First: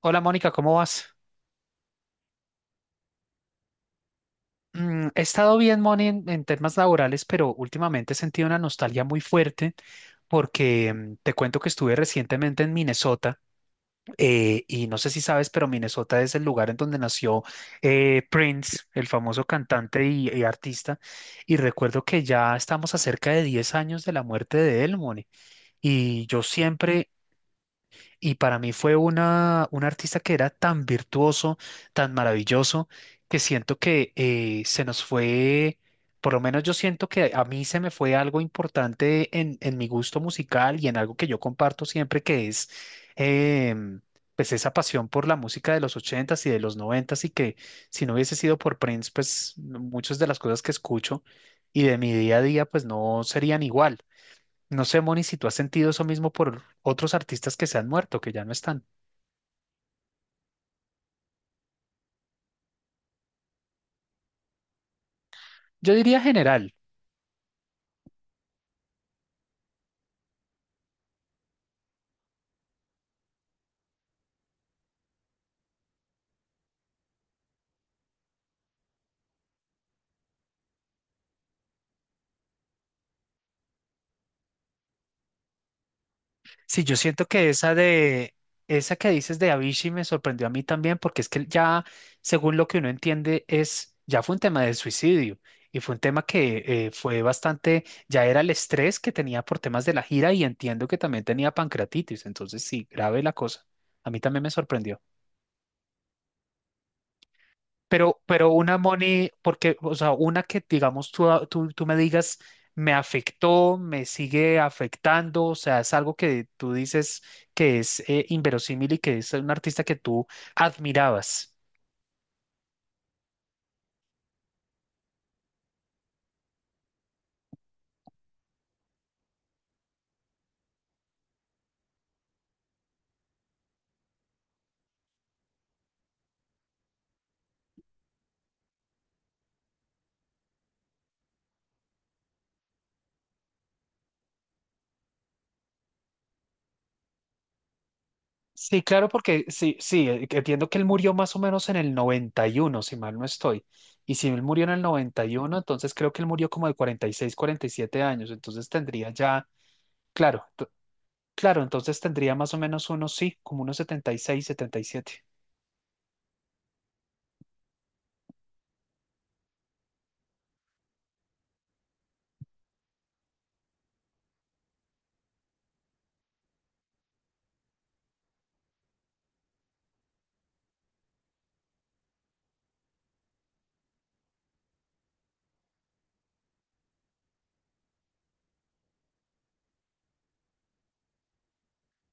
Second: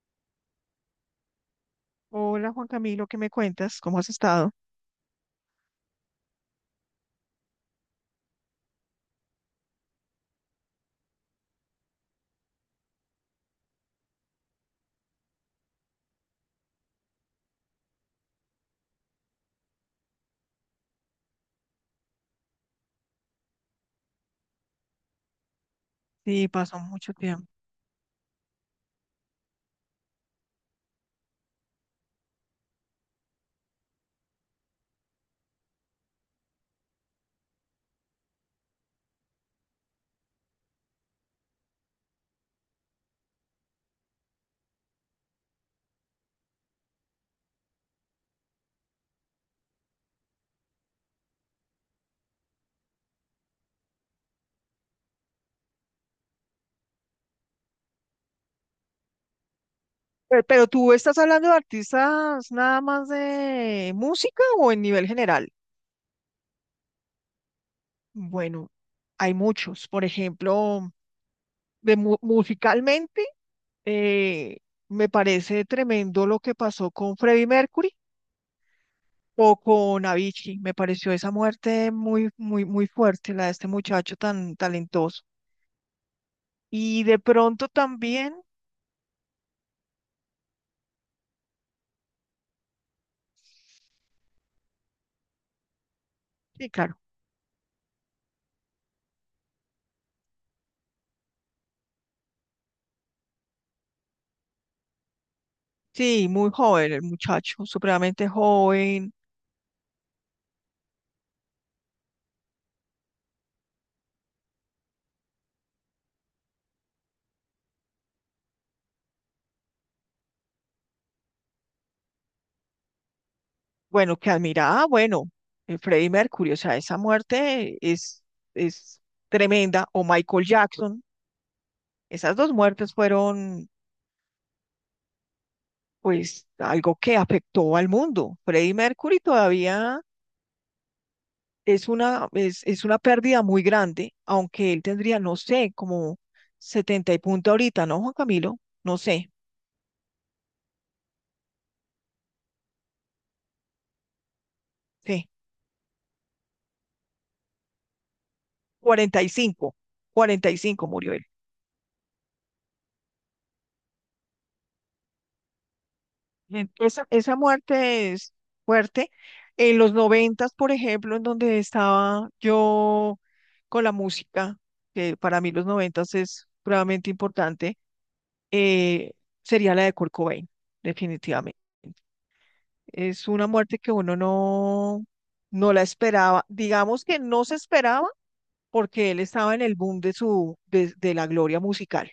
Hola Mónica, ¿cómo vas? Hola Juan Camilo, ¿qué me cuentas? ¿Cómo has estado? He estado bien, Moni, en temas laborales, pero últimamente he sentido una nostalgia muy fuerte porque te cuento que estuve recientemente en Minnesota y no sé si sabes, pero Minnesota es el lugar en donde nació Prince, el famoso cantante y artista. Y recuerdo que ya estamos a cerca de 10 años de la muerte de él, Moni. Y yo Sí, pasó siempre mucho tiempo. Y para mí fue un artista que era tan virtuoso, tan maravilloso, que siento que se nos fue. Por lo menos yo siento que a mí se me fue algo importante en mi gusto musical y en algo que yo comparto siempre, que es em, pues esa pasión por la música de los ochentas y de los noventas, y que si no hubiese sido por Prince, pues muchas de las cosas que escucho y de mi día a día, pues no serían igual. No sé, Moni, si tú has sentido eso mismo por otros artistas que se han muerto, que ya no están. Pero tú estás hablando de artistas nada más de música o en nivel general? Yo diría general. Bueno, hay muchos. Por ejemplo, de musicalmente, eh, me parece tremendo lo que pasó con Freddie Mercury o con Avicii. Me pareció esa muerte muy, muy, muy fuerte, la de este muchacho tan talentoso. Sí, yo Y de siento que pronto esa de, también, esa que dices de Avicii me sorprendió a mí también, porque es que ya, según lo que uno entiende, ya fue un tema de suicidio, y fue un tema sí, que claro. fue bastante, ya era el estrés que tenía por temas de la gira, y entiendo que también tenía pancreatitis. Entonces sí, grave la cosa. A mí también me sorprendió. Sí, muy joven, el muchacho, Pero, supremamente pero una, joven. money, porque, o sea, una que digamos tú, tú me digas: me afectó, me sigue afectando, o sea, es algo que tú dices que es inverosímil, y que es un artista que tú admirabas. Bueno, que admiraba, bueno, Freddie Mercury, o sea, esa muerte es tremenda. O Michael Jackson, esas dos muertes fueron, pues, algo que afectó al mundo. Freddie Mercury todavía es una pérdida muy grande, aunque él tendría, no sé, como 70 y punto ahorita, ¿no, Juan Camilo? Sí, No claro, sé, porque sí, sí, que entiendo que él murió más o menos en el 91, si mal no estoy. Y si él murió en el noventa sí, y uno entonces creo que él murió como de 40, 46, 47 años. Entonces tendría cuarenta ya, claro, cuarenta y cinco murió. claro, entonces tendría más o menos unos, sí, como unos 70, 76, 77. Esa muerte es fuerte. En los noventas, por ejemplo, en donde estaba yo con la música, que para mí los noventas es realmente importante, eh, sería la de Kurt Cobain, definitivamente. Es una muerte que uno no, no la esperaba. Digamos que no se esperaba porque él estaba en el boom de la gloria musical.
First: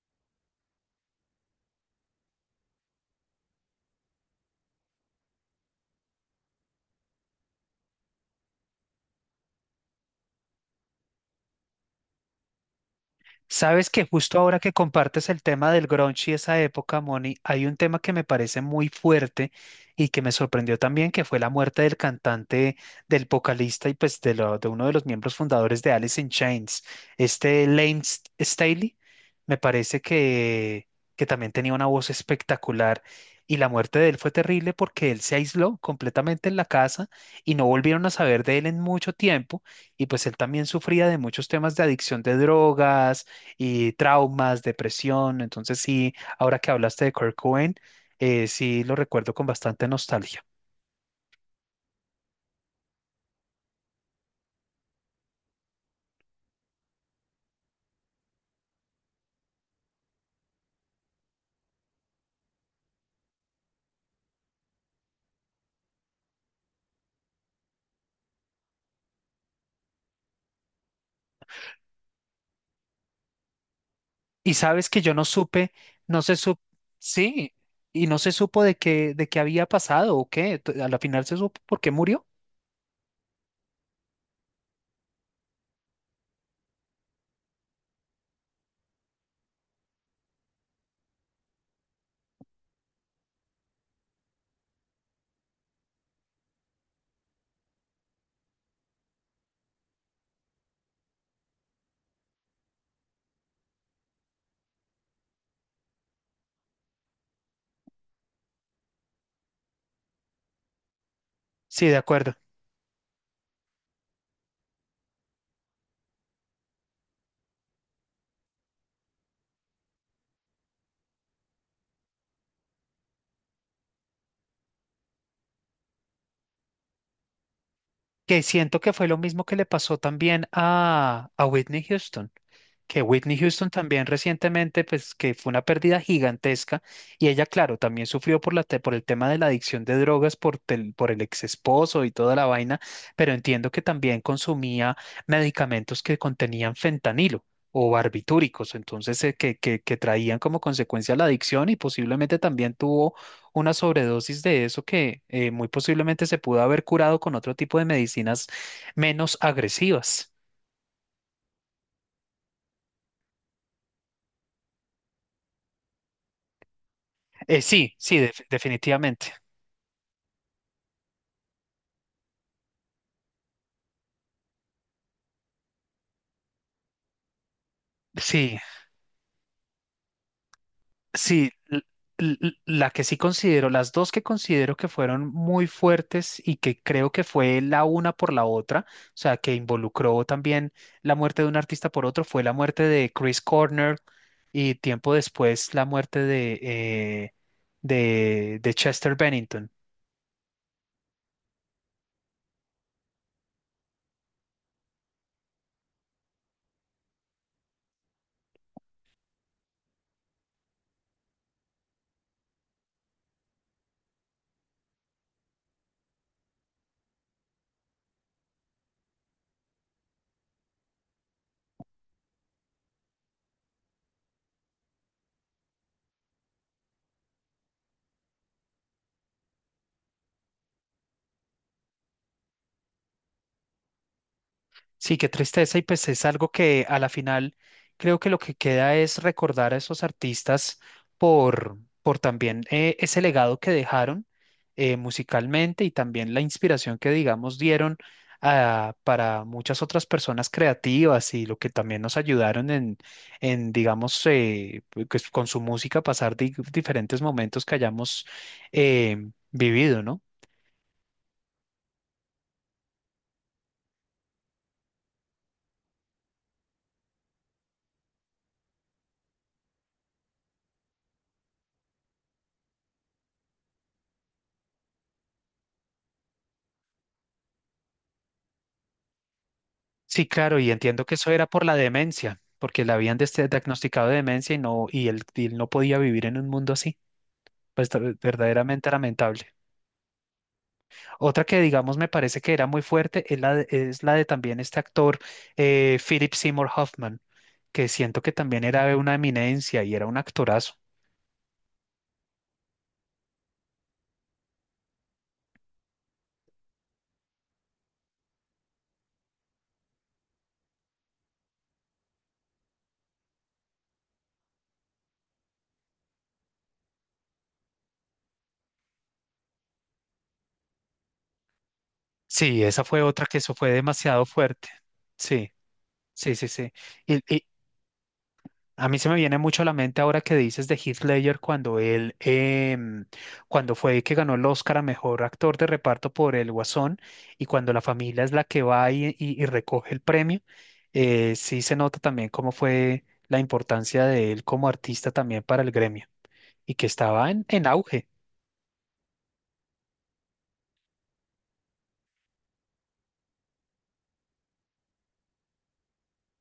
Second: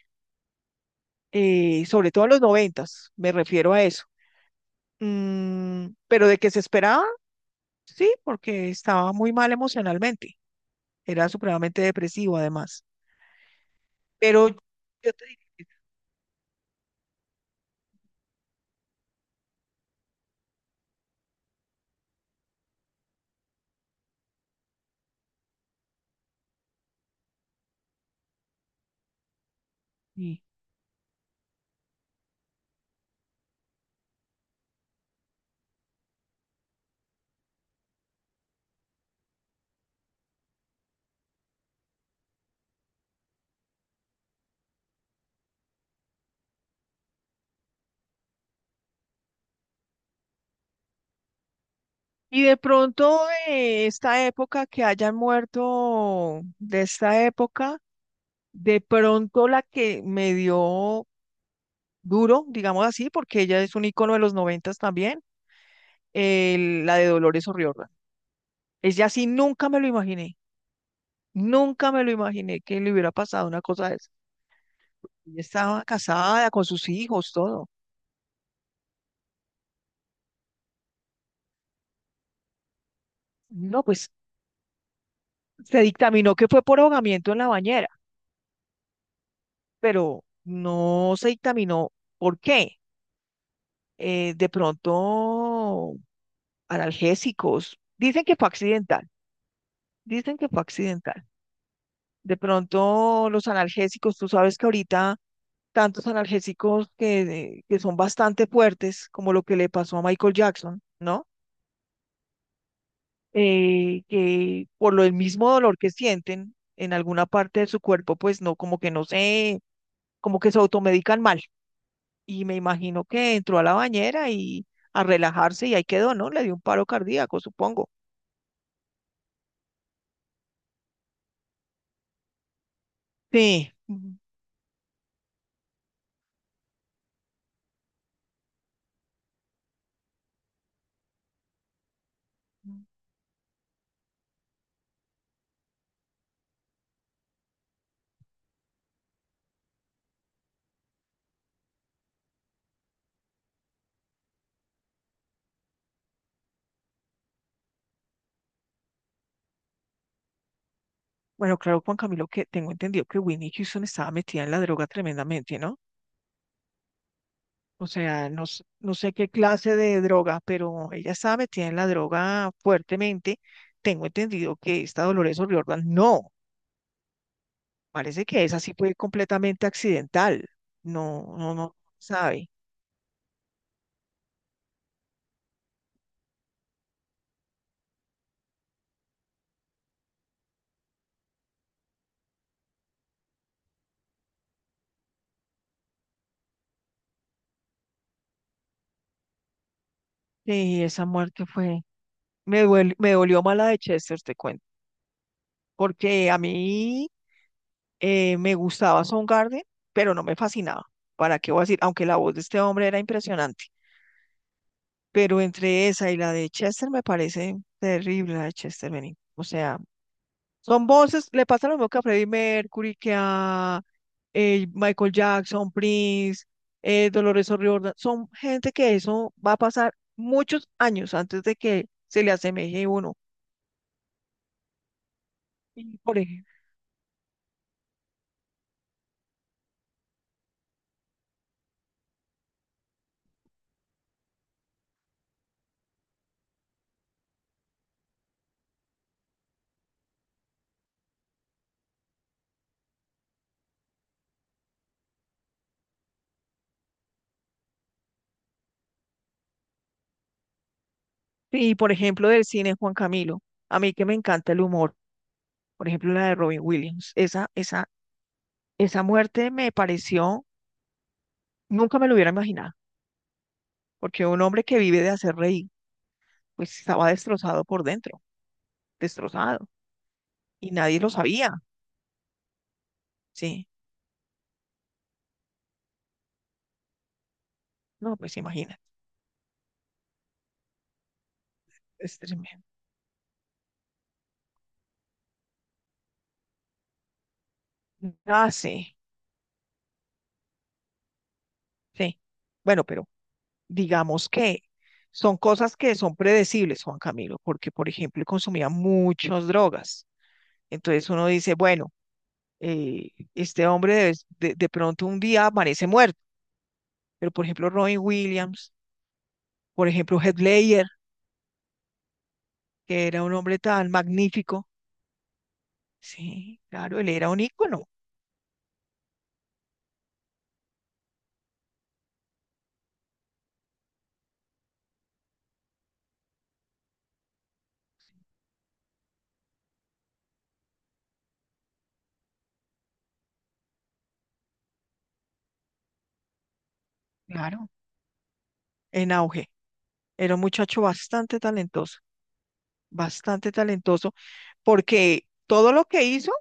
Sobre todo en los noventas, me refiero a eso. Pero de que se esperaba, sí, porque estaba muy mal emocionalmente. Era supremamente depresivo, además. Sabes que justo Pero ahora que yo te compartes el diría que tema del grunge y esa época, Moni, hay un tema que me parece muy fuerte y que me sorprendió también, que fue la muerte del cantante, del vocalista y pues de uno de los miembros fundadores de Alice in Chains, este Lane Staley. Me parece sí. que también tenía una voz espectacular, y la muerte de él fue terrible porque él se aisló completamente en la casa y no volvieron a saber de él en mucho tiempo, y pues él también sufría de muchos temas de adicción de drogas y traumas, depresión. Entonces sí, ahora que hablaste de Kurt Cobain, sí lo recuerdo con bastante nostalgia. Y de pronto, esta época que hayan muerto, de esta época, de pronto la que me dio duro, digamos así, porque ella es un ícono de los noventas también, la de Dolores O'Riordan. Ella sí nunca me lo imaginé. Nunca me lo imaginé que le hubiera pasado una cosa de esa. Y sabes que yo no Ella supe, estaba no se casada supo, con sus hijos, sí, todo. y no se supo de qué había pasado o qué. A la final se supo por qué murió. No, pues se dictaminó que fue por ahogamiento en la bañera, pero no se dictaminó por qué. De pronto, analgésicos. Dicen que fue accidental, dicen que fue accidental. De pronto, los analgésicos, tú sabes que ahorita tantos analgésicos que son bastante fuertes, como lo que le pasó a Michael Jackson, ¿no? Sí, de acuerdo. Que por lo el mismo dolor que sienten en alguna parte de su cuerpo, pues no, como que no sé, como que se automedican mal. Y me imagino que entró a la bañera y a relajarse y ahí quedó, ¿no? Le dio un paro cardíaco, supongo. Que siento que fue lo mismo que le pasó también a Whitney Houston. Que Whitney Houston Sí. también recientemente, pues, que fue una pérdida gigantesca, y ella, claro, también sufrió por por el tema de la adicción de drogas, por el ex esposo y toda la vaina, pero entiendo que también consumía medicamentos que contenían fentanilo o barbitúricos. Entonces que traían como consecuencia la adicción, y posiblemente también tuvo una sobredosis de eso, que muy posiblemente se pudo haber curado con otro tipo de medicinas menos agresivas. Bueno, claro, Juan Camilo, que tengo entendido que Winnie Houston estaba metida en la droga tremendamente, ¿no? Eh, O sí, sí, sea, def- no, no sé qué definitivamente. clase de droga, pero ella estaba metida en la droga fuertemente. Tengo entendido que esta Dolores O'Riordan no, parece que Sí, esa sí fue completamente accidental. No, sí, no, no, l- sabe. l- la que sí considero, las dos que considero que fueron muy fuertes y que creo que fue la una por la otra, o sea, que involucró también la muerte de un artista por otro, fue la muerte de Chris Cornell y tiempo después la muerte de Chester Bennington. Sí, esa muerte fue, me duele, me dolió mala de Chester, te cuento. Porque a mí me gustaba Soundgarden, pero no me fascinaba. ¿Para qué voy a decir? Aunque la voz de este hombre era impresionante, pero entre esa y la de Chester me parece terrible la de Chester Bennington. O sea, son voces, le pasa lo mismo que a Freddie Mercury, que a Michael Jackson, Prince, Dolores O'Riordan. Son gente que eso va a pasar muchos años antes de que se le asemeje uno. Sí, qué tristeza. Y Y pues por es algo ejemplo, que a la final creo que lo que queda es recordar a esos artistas por también ese legado que dejaron musicalmente, y también la inspiración que digamos dieron para muchas otras personas creativas, y lo que también nos ayudaron en digamos pues, con su música, pasar diferentes momentos que hayamos eh, vivido, ¿no? y por ejemplo del cine Juan Camilo, a mí que me encanta el humor. Por ejemplo la de Robin Williams. Esa muerte me pareció, nunca me lo hubiera imaginado, porque un hombre que vive de hacer reír, pues estaba destrozado por dentro, destrozado, Sí, claro, y y nadie entiendo lo que eso era sabía, por la demencia, porque le habían des- sí. diagnosticado de demencia y no, y él no podía vivir en un mundo así. Pues No, ver- pues imagínate, verdaderamente lamentable. Otra que digamos me es parece que tremendo. era muy fuerte es la de también este actor, Philip Seymour Hoffman, que siento que Ah, también sí, era una eminencia y era un actorazo. sí. Bueno, pero digamos que son cosas que son predecibles, Juan Camilo, porque, por ejemplo, consumía muchas drogas. Entonces uno dice, bueno, este hombre de pronto un día amanece muerto, pero, por ejemplo, Robin Williams. Por ejemplo, Heath Ledger, Sí, esa fue que era otra un que eso hombre fue tan demasiado magnífico. fuerte. Sí, sí, sí, Sí, sí. claro, él Y, era un y, ícono, A mí se me viene mucho a la mente ahora que dices de Heath Ledger, cuando cuando fue que ganó el Oscar a mejor actor de reparto por El Guasón, y cuando la familia es la que va y recoge el premio, sí se nota también cómo fue la importancia de él como artista también para el gremio, y que estaba en claro, auge. en auge. Era un muchacho bastante talentoso, porque todo lo que hizo,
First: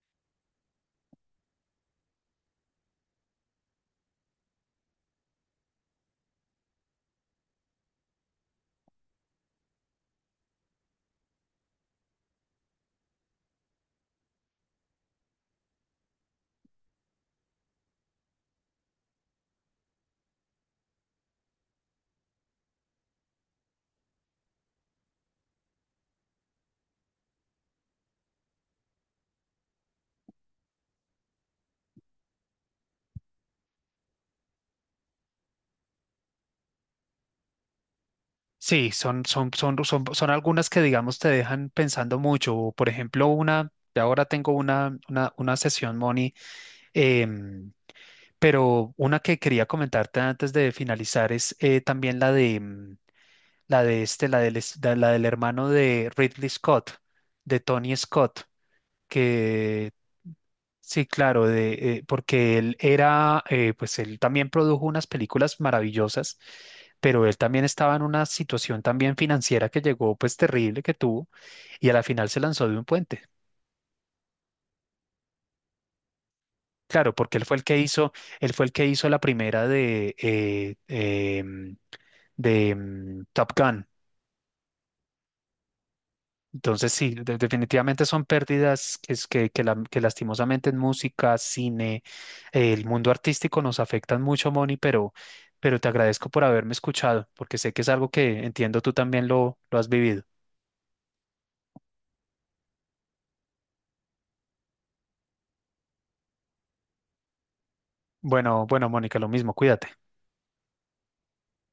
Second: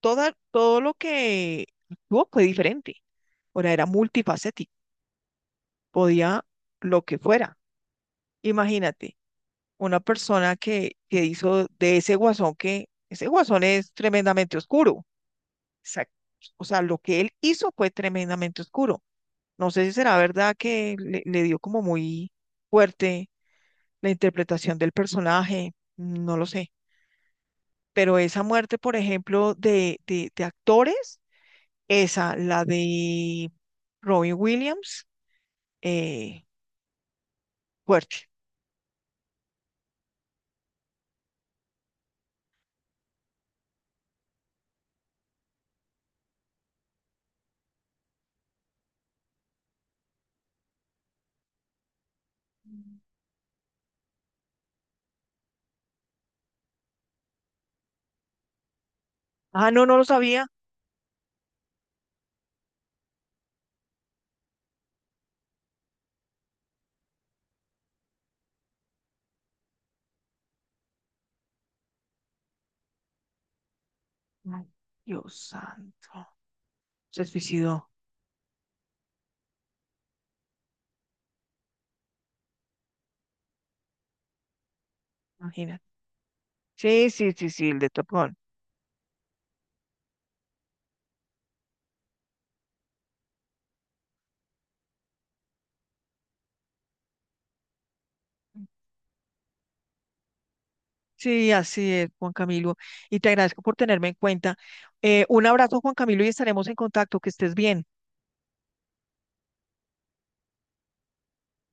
todo lo que actuó fue diferente. Ahora era multifacético, podía lo que fuera. Imagínate, una persona que hizo de ese guasón que, ese guasón es tremendamente oscuro. Exacto. O sea, lo que él hizo fue tremendamente oscuro. No sé si será verdad que le dio como muy fuerte la interpretación del personaje, no lo sé. Pero esa muerte, por ejemplo, de actores, esa, la de Robin Williams, eh, fuerte. Sí, son algunas que digamos te dejan pensando mucho. Por ejemplo, de ahora tengo una sesión, Moni. em, Pero una que quería comentarte antes de finalizar es también la de mm, la de este, la del hermano de Ridley Scott, de Tony Scott. Ah, no, Que no lo sabía. sí, claro, porque él era, pues él también produjo unas películas maravillosas, pero él también estaba en una situación también financiera que llegó, pues terrible que tuvo, y a la final se lanzó de un puente. Ay, Dios santo. Claro, Se porque él fue el que suicidó, hizo, él fue el que hizo la primera de Top Gun. imagínate. Entonces, Sí, sí, sí, de- sí, sí, el de definitivamente Top son Gun. pérdidas que, es- que la- que lastimosamente en música, cine, el mundo artístico nos afectan mucho, Moni. Pero, te agradezco por haberme escuchado, porque sé que es algo que, entiendo, tú también lo has vivido. Sí, así es, Juan Camilo. Y te agradezco por tenerme en cuenta. Un abrazo, Juan Camilo, y estaremos en contacto. Que estés bien. Bueno, bueno, Mónica, lo mismo, cuídate.